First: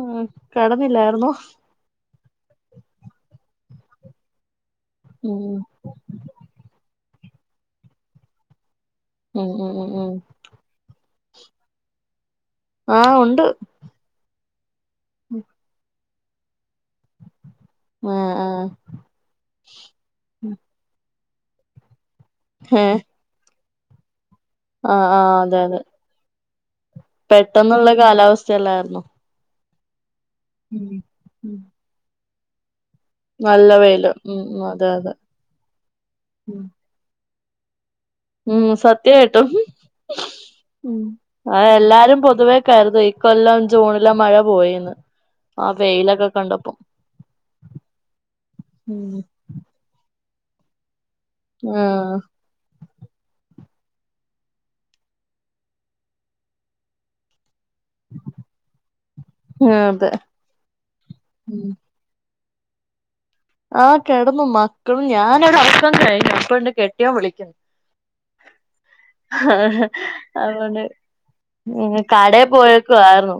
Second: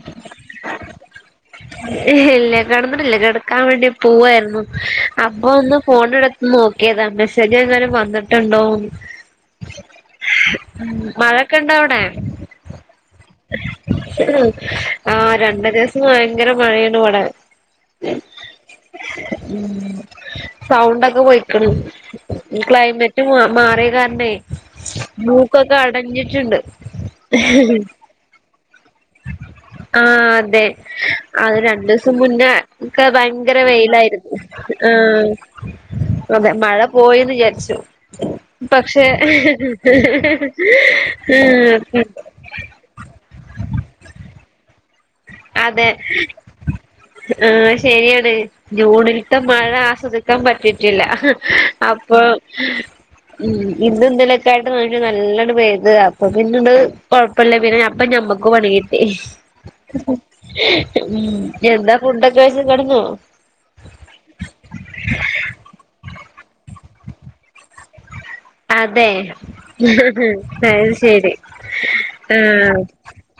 ഉം കടന്നില്ലായിരുന്നോ? ഇല്ല കിടന്നിട്ടില്ല കിടക്കാൻ വേണ്ടി- പോവായിരുന്നു അപ്പോ ഉം ഒന്ന്- ഫോണ് എടു- നോക്കിയാതാ മെസ്സേജ് എങ്ങാനും- വന്നിട്ടുണ്ടോ എന്ന്. ഉം ഉം ഉം ഉം മഴൊക്കെ ഇണ്ടോ അവിടെ? ആഹ് ഉണ്ട് ആഹാ രണ്ട ദിവസം ഭയങ്കര മഴയാണ് ഇവിടെ. ആഹ് ആഹ് ഉം സൗണ്ടൊക്കെ പോയിക്കണ്. ഇ ഏഹ് ക്ലൈമറ്റ് മാ മാറിയ കാരണേ, ആഹ് ആഹ് അതെ മൂക്കൊക്കെ അതെ അടഞ്ഞിട്ടുണ്ട്. പെട്ടെന്നുള്ള കാലാവസ്ഥയല്ലായിരുന്നോ. ആഹ അതെ ഉം ഉം അത് രണ്ടു ദിവസം മുന്നേ- ഇക്കെ ഭയങ്കര നല്ല വെയില് വെയിലായിരുന്നു. ഉം ഉം അതെ അതെ ആഹാ അതെ മഴ- പോയിന്ന് വിചാരിച്ചു. ഉം പക്ഷെ ഹ് സത്യായിട്ടും ഹ് ഹ് ഹ് ഉം ഹ് ഹ് ഹ് [inaudible] കൊല്ലം ജുണിലെ മഴ പോയിന്ന്. അതെ ആഹാ ശരിയാണ്- ഉം ജൂണിലത്ത്. മഴ ആസ്വദിക്കാൻ പറ്റിട്ടില്ല ആഹ് അപ്പോ, ഉം ഇന്ന് ഇന്നലൊക്കെ ആയിട്ട് ന്ന, നല്ലോണം പേയ്ത് അപ്പോ, പിന്നെണ്ട് കൊഴപ്പല്ല പിന്നെഞ- പ്പ ഞമക്കു പണി കിട്ടി. ആഹ് അതെ ഉം എന്താ ഫുഡൊക്കെ കഴിച്ച് കിടന്നൊ. ആഹ് കിടന്നു മക്കളും ഞാനെരു ഉറക്കം കഴിഞ്ഞു അപ്പണ്ട് കെട്ടിയൊൻ വിളിക്കുന്നു അതെ അയ് ശരി ഉം ആ കടയെ പോയേക്കുവായിരുന്നു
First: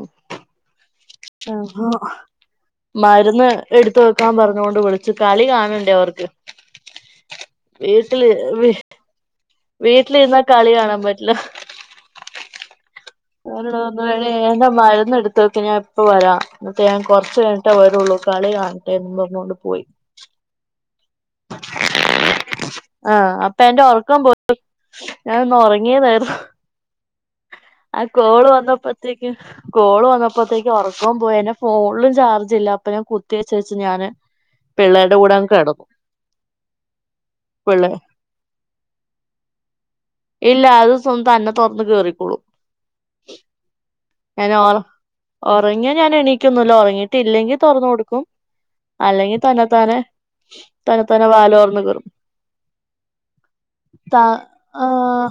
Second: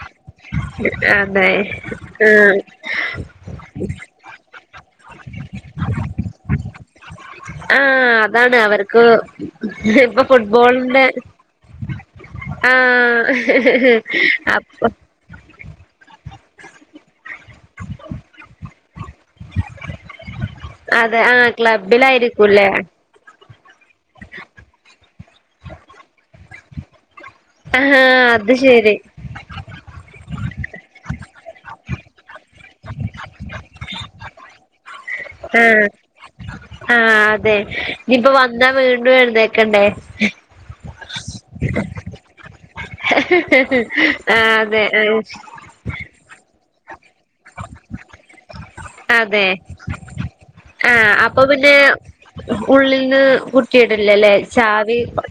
അതെ ആഹ് ആ മരുന്ന് എടുത്ത് ക്കാം പറഞ്ഞൊണ്ട് വിളിച്ചു കളി കാണണ്ടേ അവർക്ക് ആഹ വീട്ടില് അതാണ് വീ അവർക്ക് ഇപ്പൊ വീട്ടിലിരുന്നാ കളി കാണാൻ ഫുട്ബോളിന്റെ പറ്റില്ല ആഹ് അവരടെ മഴയെ എന്താ മരുന്ന് എടുത്ത് വെക്ക ഞാ ഇപ്പ വരാം എന്നിട്ട് ഞാൻ കുറച്ച് കഴിഞ്ഞിട്ടേ വരുള്ളൂ കളി കാണട്ടേന്ന് പറഞ്ഞോണ്ട് പോയി അതെ ആ ക്ലബ്ബിലായിരിക്കുംല്ലേ ആഹ് അപ്പൊ എന്റെ ഉറക്കവും പോയി ഞാൻ ഒന്ന് ഉറങ്ങിയതായിരുന്നു ആ ആഹാ കോള് അത് ശരി വന്നപ്പോഴ്ത്തെക്ക് കോള് വന്നപ്പോത്തേക്ക് ഉറക്കവും പോയി എന്റെ ഫോണിലും ചാർജ് ഇല്ല അപ്പൊ ഞാൻ കുത്തി വെച്ചേച്ച് ഞാന് [inaudible] പിള്ളേരുടെ കൂടെ അങ്ങ് ആഹ് കെടന്നു ആഹ് അതെ പിള്ളേ ഇനിയിപ്പ വന്നാ വീണ്ടും എഴുന്നേല്ക്കണ്ടേ ഇല്ല അത് സ്വന്തം തന്നെ തുറന്ന് കേറിക്കൊളും ആഹ് അതെ ഉറങ്ങിയ ഞാൻ എണീക്കൊന്നുല്ല ഉറങ്ങിട്ട് ഇല്ലെങ്കിൽ തുറന്ന് കൊടുക്കും അല്ലെങ്കി തന്നെ തനെ ആഹ അപ്പൊ പിന്നെ ഉള്ളിൽന്ന് ത കുറ്റിടില്ലല്ലേ ചാവി ആഹ്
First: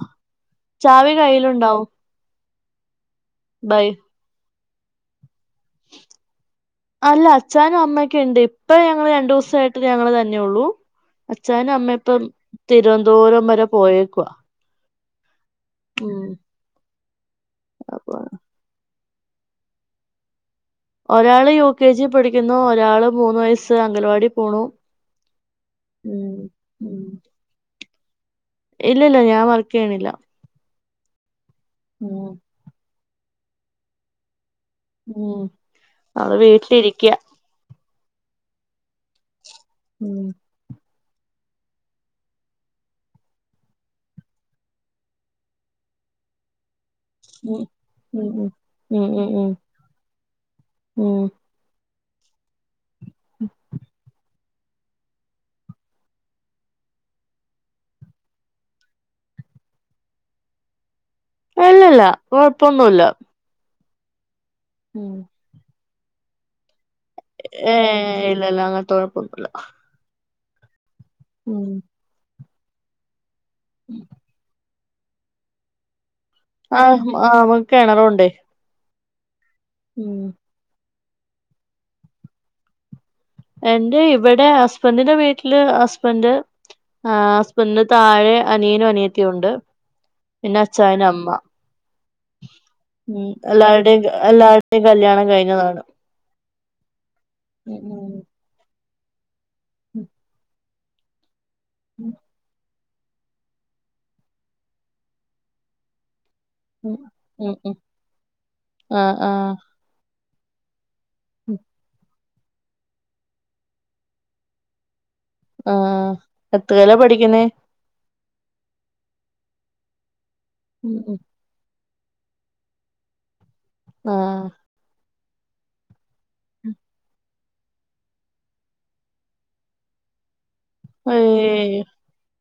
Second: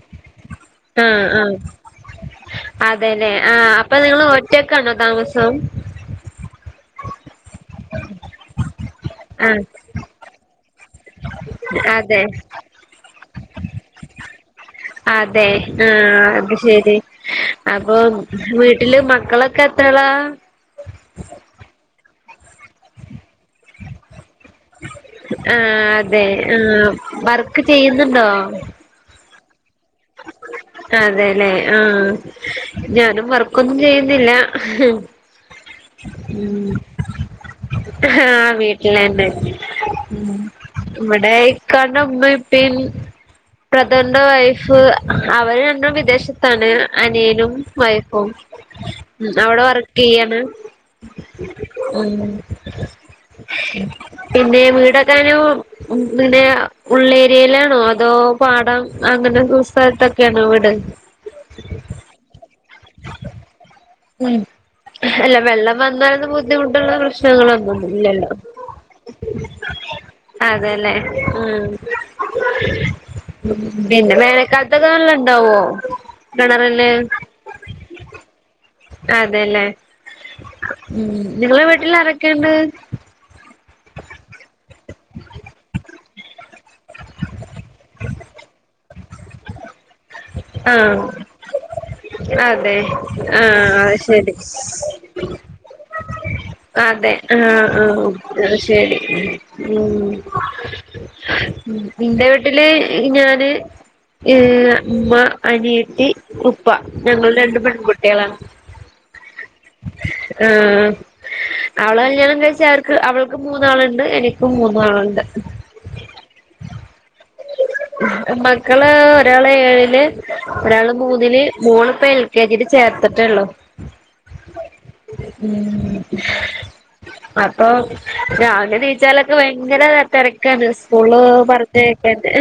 ചാവി ആഹ് ആഹ് കയ്യിലുണ്ടാവും അതേലേ ആഹ് ബൈ അപ്പൊ നിങ്ങള് ഒറ്റക്കാണോ താമസം അല്ല അച്ഛാനും അമ്മക്കെണ്ട് ഇപ്പ ഞങ്ങള് രണ്ടു ആഹ് ദിവസായിട്ട് ഞങ്ങള് തന്നെ ഉള്ളൂ അച്ഛനും അതെ അമ്മയിപ്പം തിരുവനന്തപുരം വരെ പോയേക്കുവാ അതെ ഉം ആഹ് അത് ശരി അപ്പൊ വീട്ടില് മക്കളൊക്കെ എത്രാളാ ഒരാള് യു കെ ജി പഠിക്കുന്നു ഒരാള് മൂന്ന് വയസ് ആഹ് അതെ ഉം ആഹ് വർക്ക് ചെയ്യുന്നുണ്ടോ ഇല്ല ഇല്ല ഞാൻ വർക്ക് ചെയ്യണില്ല അതെല്ലേ ആഹ് ഉം ഞാനും വർക്കൊന്നും ചെയ്യുന്നില്ല ഉം അവള് ഉം വീട്ടിലിരിക്ക്യാ ആഹ് വീട്ടിലെന്നെ ഉം ഇവിടെ ഇക്കാണ്ട് ഉമ്മിപ്പി ബ്രദർന്റെ വൈഫ് അവര് അങ്ങ് വിദേശത്ത് ആണ് അനിയനും ഉം ഉം വൈഫും ഉം ഉം ഉം ഉം അവിടെ വർക്ക് ചെയ്യാണ് ഉം ഉം പിന്നെ വീടെക്കാനും ങ്ങനെ ഉള്ളേരിയേലാണോ അതോ പാടം അങ്ങനെ സ്ഥൽത്തൊക്കേണോ വീട് അല്ലല്ല കൊഴപ്പൊന്നുല്ല ഉം അല്ല വെള്ളം വന്നാലന്ന ബുദ്ധിമുട്ടുള്ള പ്രശ്നം പ്രശ്നങ്ങളൊന്നും ഏഹ് ഇല്ലല്ലോ ഇല്ലല്ല അങ്ങനത്തെ കൊഴപ്പൊന്നുല്ല അതെല്ലേ ഉം പിന്നെ വേനൽ കാല [unintelligible] കാണലുണ്ടാവോ ആഹ് ആഹ് ഓൽക്ക് കെണറുണ്ട് അതെല്ലേ ഉം ഉം നി ങ്ങളെ വീട്ടിൽ ആരൊക്കെണ്ട് എന്റെ ഇവിടെ ഹസ്ബന്റിന്റെ വീട്ടില് ഹസ്ബന്റ് ആഹ് ഹസ്ബൻഡിന്റെ താഴെ അനിയനും അനിയത്തിയും ഉണ്ട് പിന്നെ ആഹ് അച്ചായനും അമ്മ അതെ ഉം ആഹ് എല്ലാവരുടെയും അഅ്ശരി എല്ലാവരുടെയും കല്യാണം കഴിഞ്ഞതാണ് അതെ ആഹ് ആഹ് ഉം അഅ്ശരി ഉം ഇന്റെ വീട്ടില് ഞാന് ഏഹ് ഉമ്മ അനിയത്തി ഉ ഉപ്പ ഞങ്ങള് ഉം രണ്ട് ഉം പെൺകുട്ടിയളാണ് ആഹ് ആഹ് ആഹ് അവള കല്യാണം കഴിച്ച അവർ ക്ക് അവൾക്ക് മൂന്നാളുണ്ട് എനിക്കും മൂന്നാളുണ്ട് ആഹ് എത്രേലാ പഠിക്കുന്നേ മക്കള് ഒരാള് ഏഴില് ഒരാള് മൂന്നില് മോള്പ്പ എൽ കെ ജീല് ചേർത്തിട്ടെള്ളോ ആഹ് ഉം ഉം അപ്പൊ രാവിലെ നീച്ചാലൊക്കെ ഭയങ്കര തെരക്കാണ് ഓള് പർദേക്കെട്ട്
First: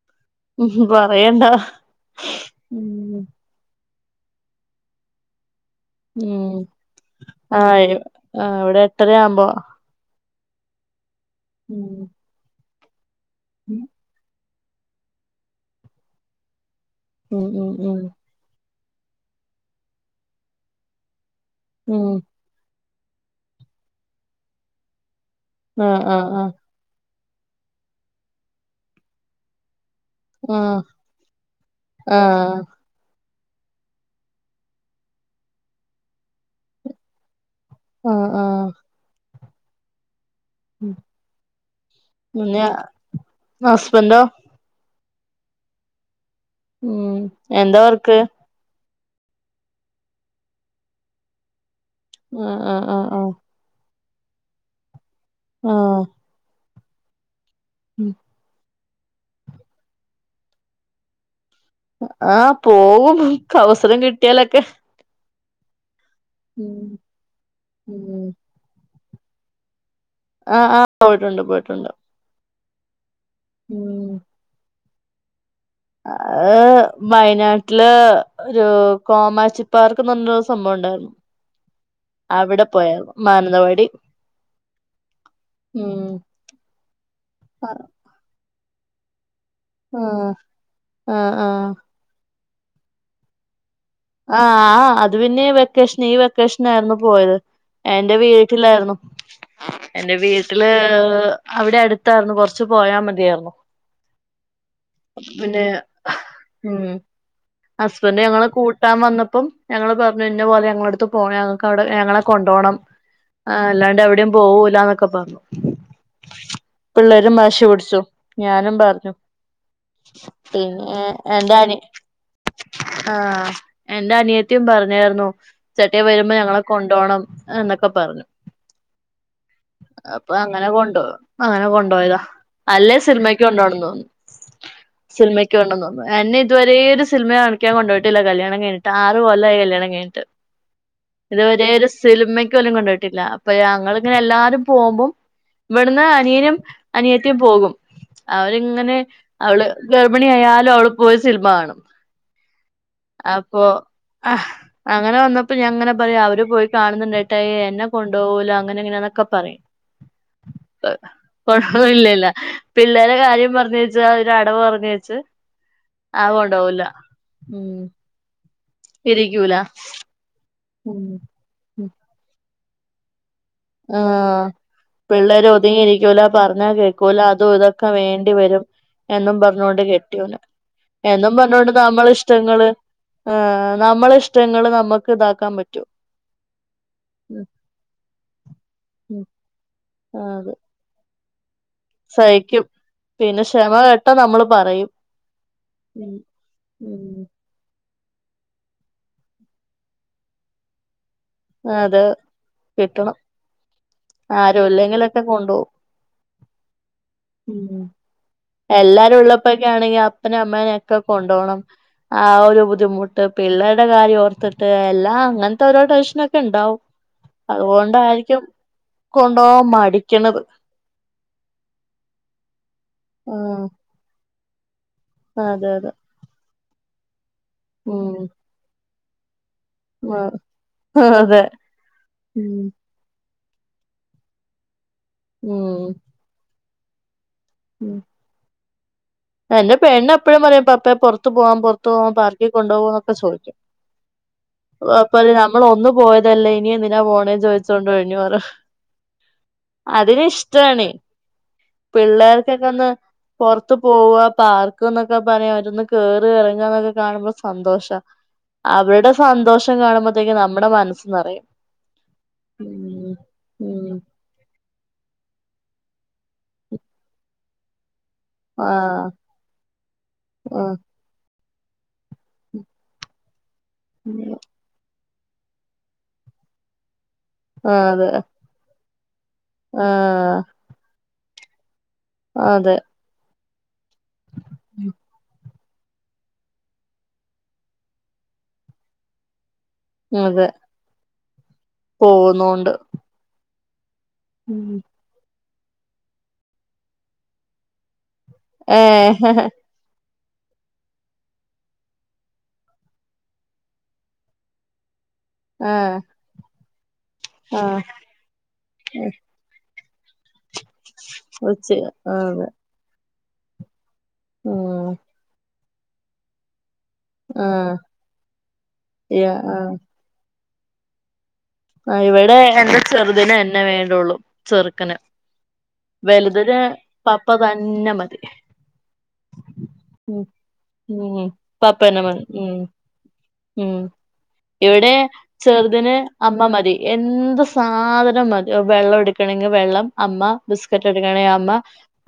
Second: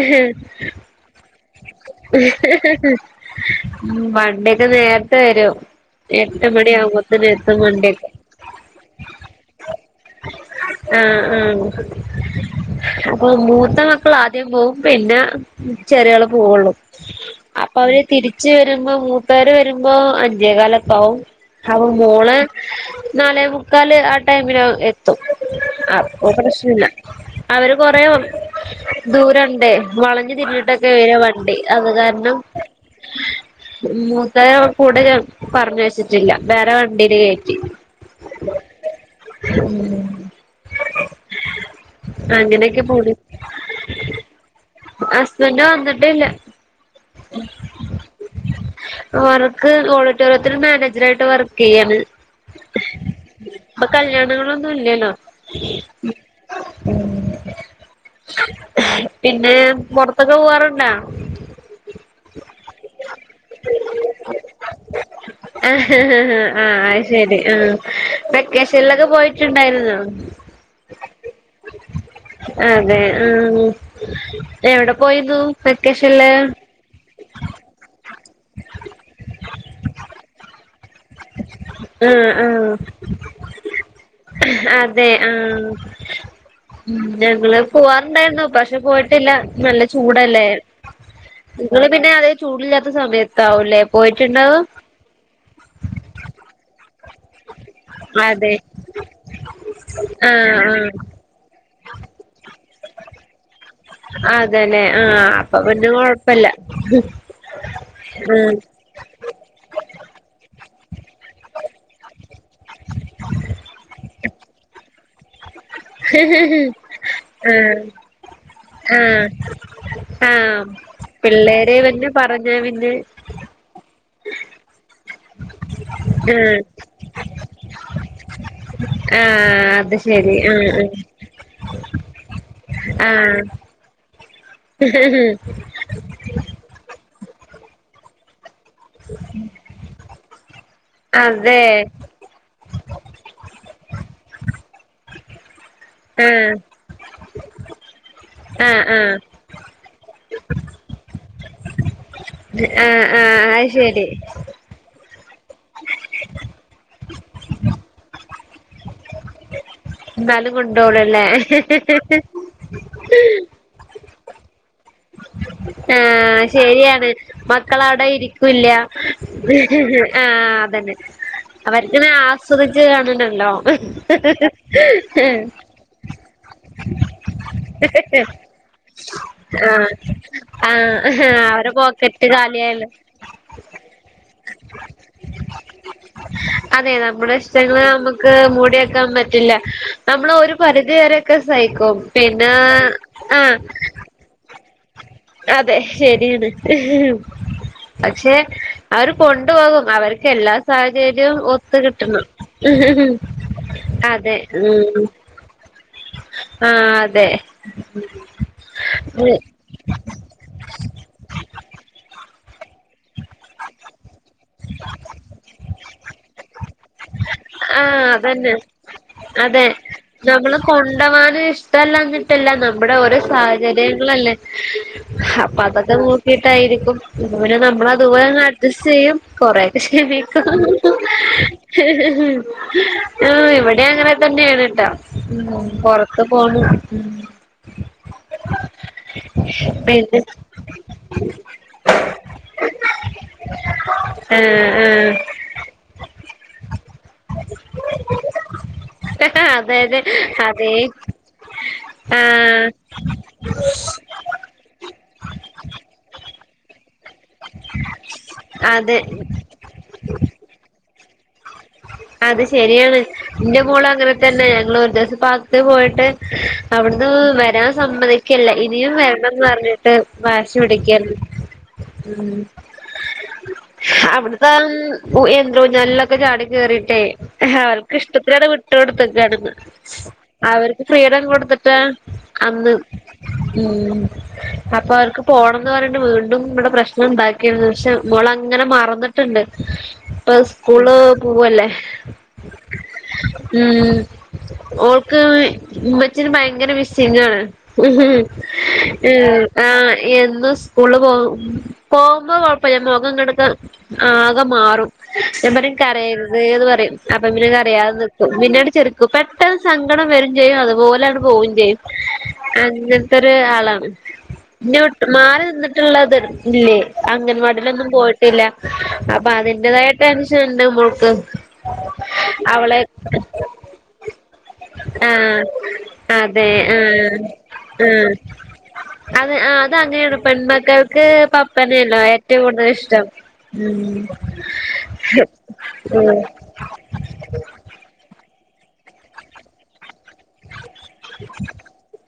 പറയണ്ടാ വണ്ടിയൊക്കെ നേരത്തെ വരും എട്ട് ഉം മണി ആകുമ്പോത്ത്നെത്തും ആഹ് കൊണ്ടേക്കും ആഹ് ഇവിടെ എട്ടര ആവുമ്പോ ആഹ് ആഹ് ഉം അപ്പൊ മൂത്ത മക്കള അദ്യം പോകും പിന്നെ ചെറിയോള് പോവുള്ളൂ ഉം ഉം അപ്പൊ ഉം അവര് തിരിച്ച് വരുമ്പോ മൂപ്പേര് വരുമ്പോ അഞ്ചേ കാലൊക്കാവും അപ്പൊ ഉം മോള് നാലേ മുക്കാല് ആ ടൈമ്ന് എത്തും ആഹ് അപ്പൊ ആഹ് പ്രശ്നല്ല അവര് കൊറേ ദൂരണ്ട് വളഞ്ഞ് തിര്ഞ്ഞിട്ട ആഹ് ക്കെ വെര വണ്ടി അത് കാരണം ആഹ് മൂത്തേനെ കൂടെ പറഞ്ഞയച്ചിട്ടില്ല വേറെ വണ്ടിയില് കേ ആഹ് ആഹ് ഉം പിന്നെ അങ്ങനെയൊക്കെ പോണ് ഹസ്ബൻഡോ ഹസ്ബൻഡ് വന്നിട്ടില്ല ഉം എന്താ വർക്ക് അവർക്ക് ഓഡിറ്റോറിയത്തിൽ മാനേജർ ആയിട്ട് വർക്ക് ചെയ്യാണ് ആഹ് ആഹ് ആഹ് ആഹ് ഇപ്പൊ കല്ല്യാണങ്ങളൊന്നും ഇല്ലല്ലോ ആഹ് ഉം ഉം പിന്നെ പുറത്തൊക്കെ പോവാറുണ്ടാ ആഹ് പോവും അവസരം കിട്ടിയാലൊക്കെ ആഹ് ആഹ് അയ്ശെരി ആഹ് ഉം വെക്കേഷന്ലൊക്കെ പോയിട്ടുണ്ടായിരുന്നോ ആഹ് ആഹ് പോയിട്ടുണ്ട് പോയിട്ടുണ്ട് അതെ ആഹ് ഉം എവിടെ പോയിരുന്നു വെക്കേഷനില് ആഅ് വയനാട്ടില് ഒരു കോമാച്ചി പാർക്ക്ന്ന് പറഞ്ഞരു സംഭവം ഉണ്ടായിരുന്നു ആ ആ അവിടെ പോയര്ന്നു മാനന്തവാടി അതെ ആഹ് ഉം ഞങ്ങള് ആഹ് പോവാറുണ്ടായിരുന്നു പക്ഷെ പോയി ട്ടില്ല നല്ല ചൂടല്ലേ ആഹ് ആഹ് നിങ്ങള് പിന്നെ അതേ ചൂടല്ലാത്ത സമയത്ത് ത്താവുല്ലേ പോയിട്ട് ആഹ് ആ അത് പിന്നെ വെക്കേഷൻ ഈ വെക്കേഷനായിരുന്നു പോയത് എന്റെ അതെ വീട്ടിലായിരുന്നു എൻ്റെ ആ വീട്ടില് അവിടെ അടുത്തായിരുന്നു കൊറച്ച് പോയാ മതിയായിരുന്നു അതന്നെ ആഹ് അപ്പൊ പിന്നെ കൊഴപ്പല്ല ഉം ഉം ട്ടാൻ വന്നപ്പം ഞങ്ങള് പറഞ്ഞു ഇന്ന പോലെ ഞങ്ങളടുത്ത് പോ ഞങ്ങക്ക് അവിടെ ഞങ്ങളെ കൊണ്ടോണം ആഹ് അല്ലാണ്ട് എവിടെയും പോവൂലന്നൊക്കെ പറഞ്ഞു പിള്ളേരും ആ വശി പിടിച്ചു ആ ഞാനും പറഞ്ഞു ആ ആ പിന്നെ പിള്ളേര് എൻ്റനി പിന്നെ പറഞ്ഞ പിന്നെ ആഹ് എന്റെ അനിയത്തിയും പറഞ്ഞായിരുന്നു ചെട്ടിയ വരുമ്പോ ആഹ് ഞങ്ങളെ കൊണ്ടോണം എന്നൊക്കെ പറഞ്ഞു ആഹ് അത് അപ്പൊ ശരി അങ്ങനെ ആഹ് കൊണ്ട് അങ്ങനെ കൊണ്ടോയതാ അല്ലേ ആഹ് സിനിമയ്ക്ക് കൊണ്ടോണംന്ന് സിനിമയ്ക്ക് കൊണ്ടോണംന്ന് [unintelligible] എന്നെ ഇതുവരെ ഒരു സിനിമ കാണിക്കാൻ കൊണ്ടുപോയിട്ടില്ല കല്യാണം കഴിഞ്ഞിട്ട് ആറ് കൊല്ലായി കല്യാണം കഴിഞ്ഞിട്ട് ഇത് അതെ ഒരേ ഒരു സിനിമക്ക് പോലും കൊണ്ടോയിട്ടില്ല അപ്പൊങ്ങനെ എല്ലാരും പോവുമ്പം ഇവ്ടുന്ന് ആഹ് അനിയനും അനിയത്തിയും പോകും ആഹ് അവരിങ്ങനെ ആഹ് ആഹ് അവള് ഗർഭിണിയായാലും അവള് പോയി സിനിമ കാണും ആഹ് ആഹ് അപ്പൊ അയിശരി ആഹ് അങ്ങനെ വന്നപ്പോ ഞാൻങ്ങനെ പറയു അവര് പോയി കാണുന്നുണ്ടേട്ടായി എന്നെ കൊണ്ടുപോവൂല അങ്ങനെങ്ങനൊക്കെ പറയും എന്നാലും കൊണ്ടോളൂല്ലേ കുഴപ്പില്ലല്ല പിള്ളേരെ കാര്യം പറഞ്ഞി [unintelligible] ഒരു അടവ് പറഞ്ഞച്ച ആഹ് ശരിയാണ് ഉം മക്കള അവിടെ ഇരിക്കും ക്കുല്ല ഇരിക്കൂല ആഹ് അതന്നെ ഉം ഉം അവർക്ക്നെ ആസ്വദിച്ച് കാണണല്ലോ ആഹ് പിള്ളേര് ഒതുങ്ങിയിരിക്കൂല പറഞ്ഞാൽ കേൾക്കൂല അതും ഇതൊക്കെ വേണ്ടിവരും എന്നും പറ [unintelligible] ആഹ് കെട്ടിയുല ആഹ് എന്നും പറഞ്ഞോണ്ട് അവരെ നമ്മള പോക്കറ്റ് ഇഷ്ടങ്ങള് കാലിയായല്ലോ നമ്മള ഇഷ് ട്ടങ്ങള് നമുക്ക് ഇതാക്കാൻ പറ്റോ അതെ നമ്മുടെ ഉം ഇഷ്ടങ്ങള് നമ്മുക്ക് മൂടി വെകാൻ ഉം പറ്റില്ല നമ്മള് ആഹ് ഒരു അതെ പരിധി വരെക്ക സഹിക്കും പിന്നെ സഹിക്കും പിന്നെ ആഹ് [unintelligible] നമ്മള് പറയും അതെ ഉം ശരിയാണ് ഉം [unintelligible] പക്ഷെ അവര് കൊണ്ടുപോകും അവർക്ക് എല്ലാ സാഹചര്യവും ഒത്ത് അത് കിട്ടണം കിട്ടണം [unintelligible] അതെ ആരും ഉം ഇല്ലെങ്കിലൊക്കെ കൊണ്ടുപോകും ആഹ് അതെ ഉം [unintelligible] എനിക്കാണെങ്കി അപ്പനേം അമ്മേനെം ഒക്കെ കൊണ്ടുപോണം ആഹ് ഒരു ബുദ്ധിമുട്ട് പിള്ളേരുടെ കാര്യം ഓർത്തിട്ട് എല്ലാം അങ്ങനത്തെ ഓരോ ടെൻഷനൊക്കെ ഉണ്ടാവും ആഹ് അതുകൊണ്ടായിരിക്കും കൊണ്ടുപോകാൻ മടി നമ്മളെ കൊണ്ടൊവാന് ഇഷ്ടല്ലാനിട്ടല്ല നമ്മുടെ ഓരോ ആഹ് സാഹചര്യങ്ങളല്ലേ അപ്പൊ അതെ അതെ അതൊക്കെ നോക്കിട്ടായിരിക്കും പിന്നെ നമ്മള അതുപോലെ ഉം അത് ചെയ്യും കൊറെക്കെ ആ, ക്ഷമിക്കും അതെ [unintelligible] ഉം ആഹ് ഇവിടെ അങ്ങനെ തന്നെയാണെട്ടാ ഉം പൊറത്ത് പോണ് ഉം [unintelligible] എന്റെ പണ്ണ് പിന്നെ എപ്പഴും പറയും പപ്പേ പുറത്ത് പോവാം പുറത്ത് പോവാം പാർക്കി കൊണ്ട് പൊകുവൊക്കെ ചോദിക്കും ആ അപ്പപറിയും നമ്മള് ഒന്നു പോയതല്ലേ ഇനി എന്തിനാ പോ ണെന്ന് ചോദിച്ചോണ്ട് ഒഴിഞ്ഞ് മാറും ആ അതെ അതെ അതിന് അതെ ഇഷ്ടാണ് ആ പിള്ളേർക്കൊക്കെ ഒന്ന് പൊറത്ത് പോവ പാർക്ക് എന്നൊക്കെ പറയാ അവരൊന്ന് കേറി എറങ്ങാ എന്നൊക്കെ കാണുമ്പോ സന്തോഷാ അതെ അവരുടെ സന്തോഷം കാണുമ്പോത്തേക്കും നമ്മുടെ മനസ്സന്നിറയും അത് ശരിയാണ് ഇന്റെ മോള് ഉം അങ്ങനെ തന്നെ ഞങ്ങള് ഒരു ദിവസം പാർകില് പോയിട്ട് അവിടുന്ന് വരാൻ സമ്മതി കില്ല ഇനിയും ആഹ് വരണംന്ന് പറഞ്ഞിട്ട് വാശി ആഹ് പിടിക്കേരുന്നു ഉം അവിടത്തെ യന്ത്രോഞ്ഞാലിലൊക്കെ ചാടി കേറീട്ടേ ആഹ് ആൾക്ക് അതെ ഇഷ്ടത്തിലത് വിട്ടു കൊടുത്തെക്കാണന്ന് ആഹ് ഫ്രീഡം കൊടുത്തിട്ട് അന്ന് അതെ ഉം അപ്പ അൾക്ക് പോണം ന്ന് പറഞ്ഞട്ട് വീണ്ടും ഇവിടെ പ്രശ്നം ഉണ്ടാക്കിരുന്നു പക്ഷെ ഓള് അങ്ങനെ മറന്നിട്ടുണ്ട് ഇപ്പ സ്കൂള് പൊവല്ലേ പോകുന്നൊണ്ട് ഉം ഓൾക്ക് ഉമ്മച്ചിനെ ഭയങ്കര മിസിംഗാണ് ഏഹ് ആഹ് എന്നും സ്കൂള് പോ പോകുമ്പോ കൊഴപ്പൊല്ല മുഖം [unintelligible] ആകെ മാറും ഞാൻ പറയും ആഹ് കരയരുതേന്ന് പറയും അപ്പൊ ഇങ്ങനെ ആഹ് അറിയാതെ നിക്കും പിന്നീട് ചിരിക്കും പെട്ടെന്ന് സങ്കടം വരും ചെയ്യും അതുപോലെങട് പോവും ചെയ്യും ആതെ ഒരു ആളാണ് ഉം [unintelligible] മാറി നിന്നിട്ടുള്ളത് ഇല്ലേ ആഹ് അംഗനവാടിലൊന്നും പോയിട്ടില്ല അപ്പൊ ആഹ് അതിന്റെതായിട്ട് ടെൻഷനുണ്ട് മൊൾക്ക് ആ ഇവിടെ എന്റെ ചെറുതിന് എന്നെ വേണ്ടുള്ളൂ ചെറുക്കന് ആഹ് അതെ വലുതിന് ആഹ് പപ്പ തന്നെ മതി ആഹ് അത് ആ അത് അങ്ങനെയാണ് ഉം പെൺമക്കൾക്ക് ഉം പപ്പനയല്ലോ പപ്പന്നെ മതി ഏറ്റവും ഉം കൂടുതൽ ഇഷ്ടം ഉം ഇവിടെ [unintelligible] ചെറുതിന് അമ്മ മതി എന്ത് സാധനം മതി വെള്ളം എടുക്കണെങ്കിൽ വെള്ളം അമ്മ ബിസ്ക്കറ്റ് എടുക്കണേ അമ്മ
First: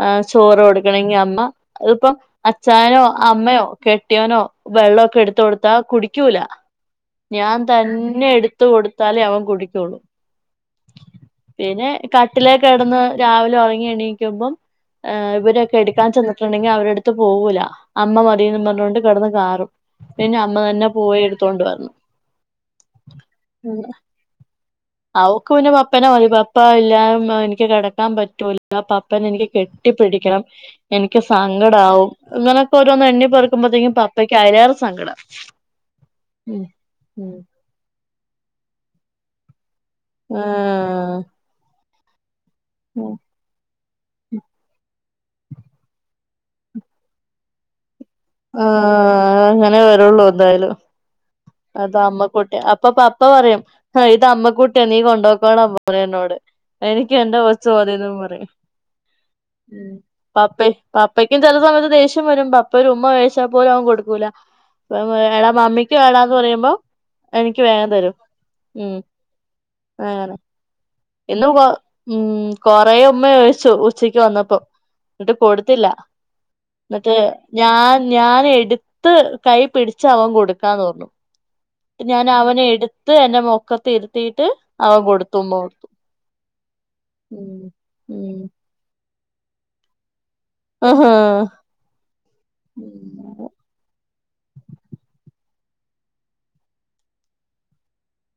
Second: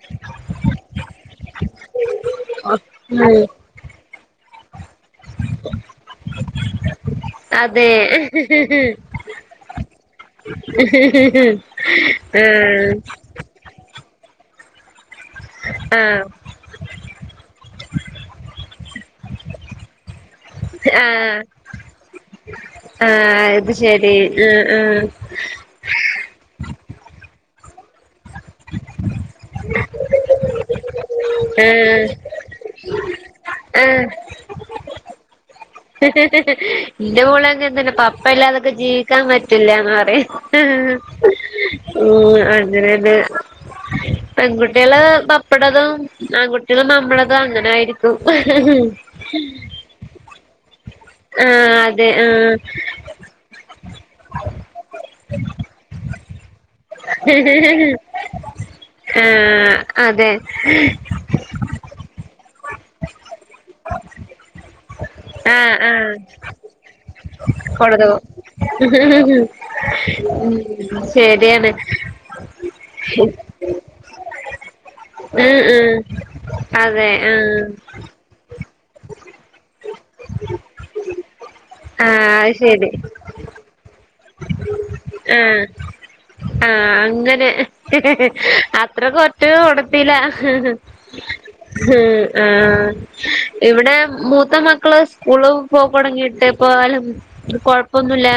ആ ചോറ് കൊടുകണെങ്കിൽ അമ്മ അതിപ്പം അച്ചയനോ ഉം അമ്മയോ കെട്ടിയനോ വെള്ളൊക്കെ എടുത്ത കൊടുത്താ കുടിക്കൂല ഞാൻ അതെ തന്നെ എടുത്ത് കൊടുത്താലേ അവൻ കുടിക്കുള്ളൂ പിന്നെ കട്ടിലേ കിടന്ന് [unintelligible] രാവിലെ ഉറങ്ങി എണീക്കുമ്പം ഏ ഇവരൊക്കെ എടുക്കാൻ ആഹ് ചെന്നിട്ടുണ്ടെങ്കിൽ അവരെടുത്ത് പോവൂല്ല അമ്മ മതീന്ന് പറഞ്ഞുകൊണ്ട് കിടന്ന് കാറും പെന്നെ അമ്മ തന്നെ പോയി ആഹ് എടുത്തോണ്ട് വന്നു ആഹ് അത് ശരി ആഹ് അവു ക്കു പപ്പനെ മതി പപ്പ ഇല്ലാ എനിക്ക് കിടക്കാൻ പറ്റും [unintelligible] പപ്പനെ എനിക്ക് കെട്ടി പിടിക്കണം എനിക്ക് സ്, സങ്കടമാവും ആഹ് ഇങ്ങനൊക്കെ രോന്നന്ന് എണ്ണി പെറുക്കുമ്പോഴത്തേക്കും പപ്പയ്ക്ക് അതിലേറെ സങ്കട ന്റെ മോള അങ്ങനതന്നെയാ പപ്പ ഇല്ലാതൊക്കെ ജീവിക്കാൻ പറ്റില്ലന്ന് പറ, ആഹ് [unintelligible] മ് അങ്ങനെന്നെ പെൺകുട്ടികള് പപ്പടേതും ആൺകുട്ടികൾ നമ്മടെതും അങ്ങനെ ആയിരിക്കും ആഹ് അങ്ങനെ വരുള്ളൂ എന്തായാലും ആഹ് അത,, അതെ ആഹ് അമ്മക്കൂട്ടി അപ്പ അപ്പ പറയും ഇത് അമ്മക്കുട്ടിയ നീ കൊണ്ടകോളപറയും എന്നോട് എനിക്ക് എന്റെ കൊച് മതിന്ന് പറയും ആഹ് മ് അതെ പപ്പ പാപ്പയ്ക്കും ചില സമയത്ത് ദേഷ്യം വരും പപ്പൊരു ഉമ്മ ചോദിച്ചാൽ പോലും അവൻ കൊടുക്കൂല ഇപ്പം എടാ ആഹ് മമ്മിക്ക് ആഹ് തടാന്ന് പറയുമ്പോ എനിക്ക് വേഗം തരും ഹ് ഉം ഹ് ഹ് അങ്ങനെ മ് ശരിയാണ് മ് കൊറെ ഉമ്മ ചോദിച്ചു ഉച്ചയ്ക്ക് വന്നപ്പോ ന്നിട്ട് ഉം കൊടുത്തില്ല ഉം അതെ ന്നിട്ട് ആഹ് ഞാൻ ഞാൻ എടു ത്ത് കൈ പിടിച് അവൻ കൊടുക്കാന്ന് പറഞ്ഞു ഞാൻ ആഹ് അത് അവനെ ശരി എടുത്ത് എന്റെ മൊ ക്കത്ത്രുത്തിട്ട് അവൻ കൊടുത്തുമ്മ കൊടുത്തു ആഹ അങ്ങനെ ഉം ഉം അത്ര കൊ [unintelligible] ആഹാ ഇവിടെ മൂത്ത മക്കള് സ്കൂള് പോക്കു തുടങ്ങിയിട്ട് [unintelligible] കൊഴപ്പൊന്നുല്ല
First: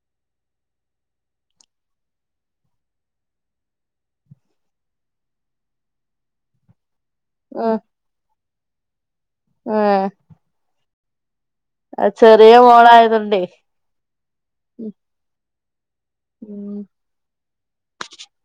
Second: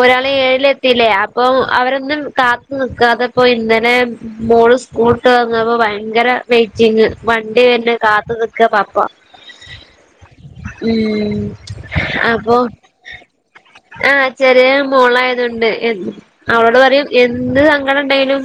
ഒരാള ഏഴിലെത്തില്ലേ അപ്പൊ അവരൊന്നും കാത്തു നിക്കതെപ്പോ ഇന്നലെ മോള് സ്കൂള്ട്ട് വന്നപ്പൊ ഭയങ്കര വൈറ്റിങ് വണ്ടി വന്നത് കാത്തു നിക്കാ പപ്പ ആഹ് ഉം അത് ചെറിയ അപ്പൊ മോളായതുണ്ടേ ആഹ് ചെറിയ മോളായതൊണ്ട് എൻ ഉം അവള് പറയും എന്ത് സങ്കടം ഇണ്ടങ്കിലും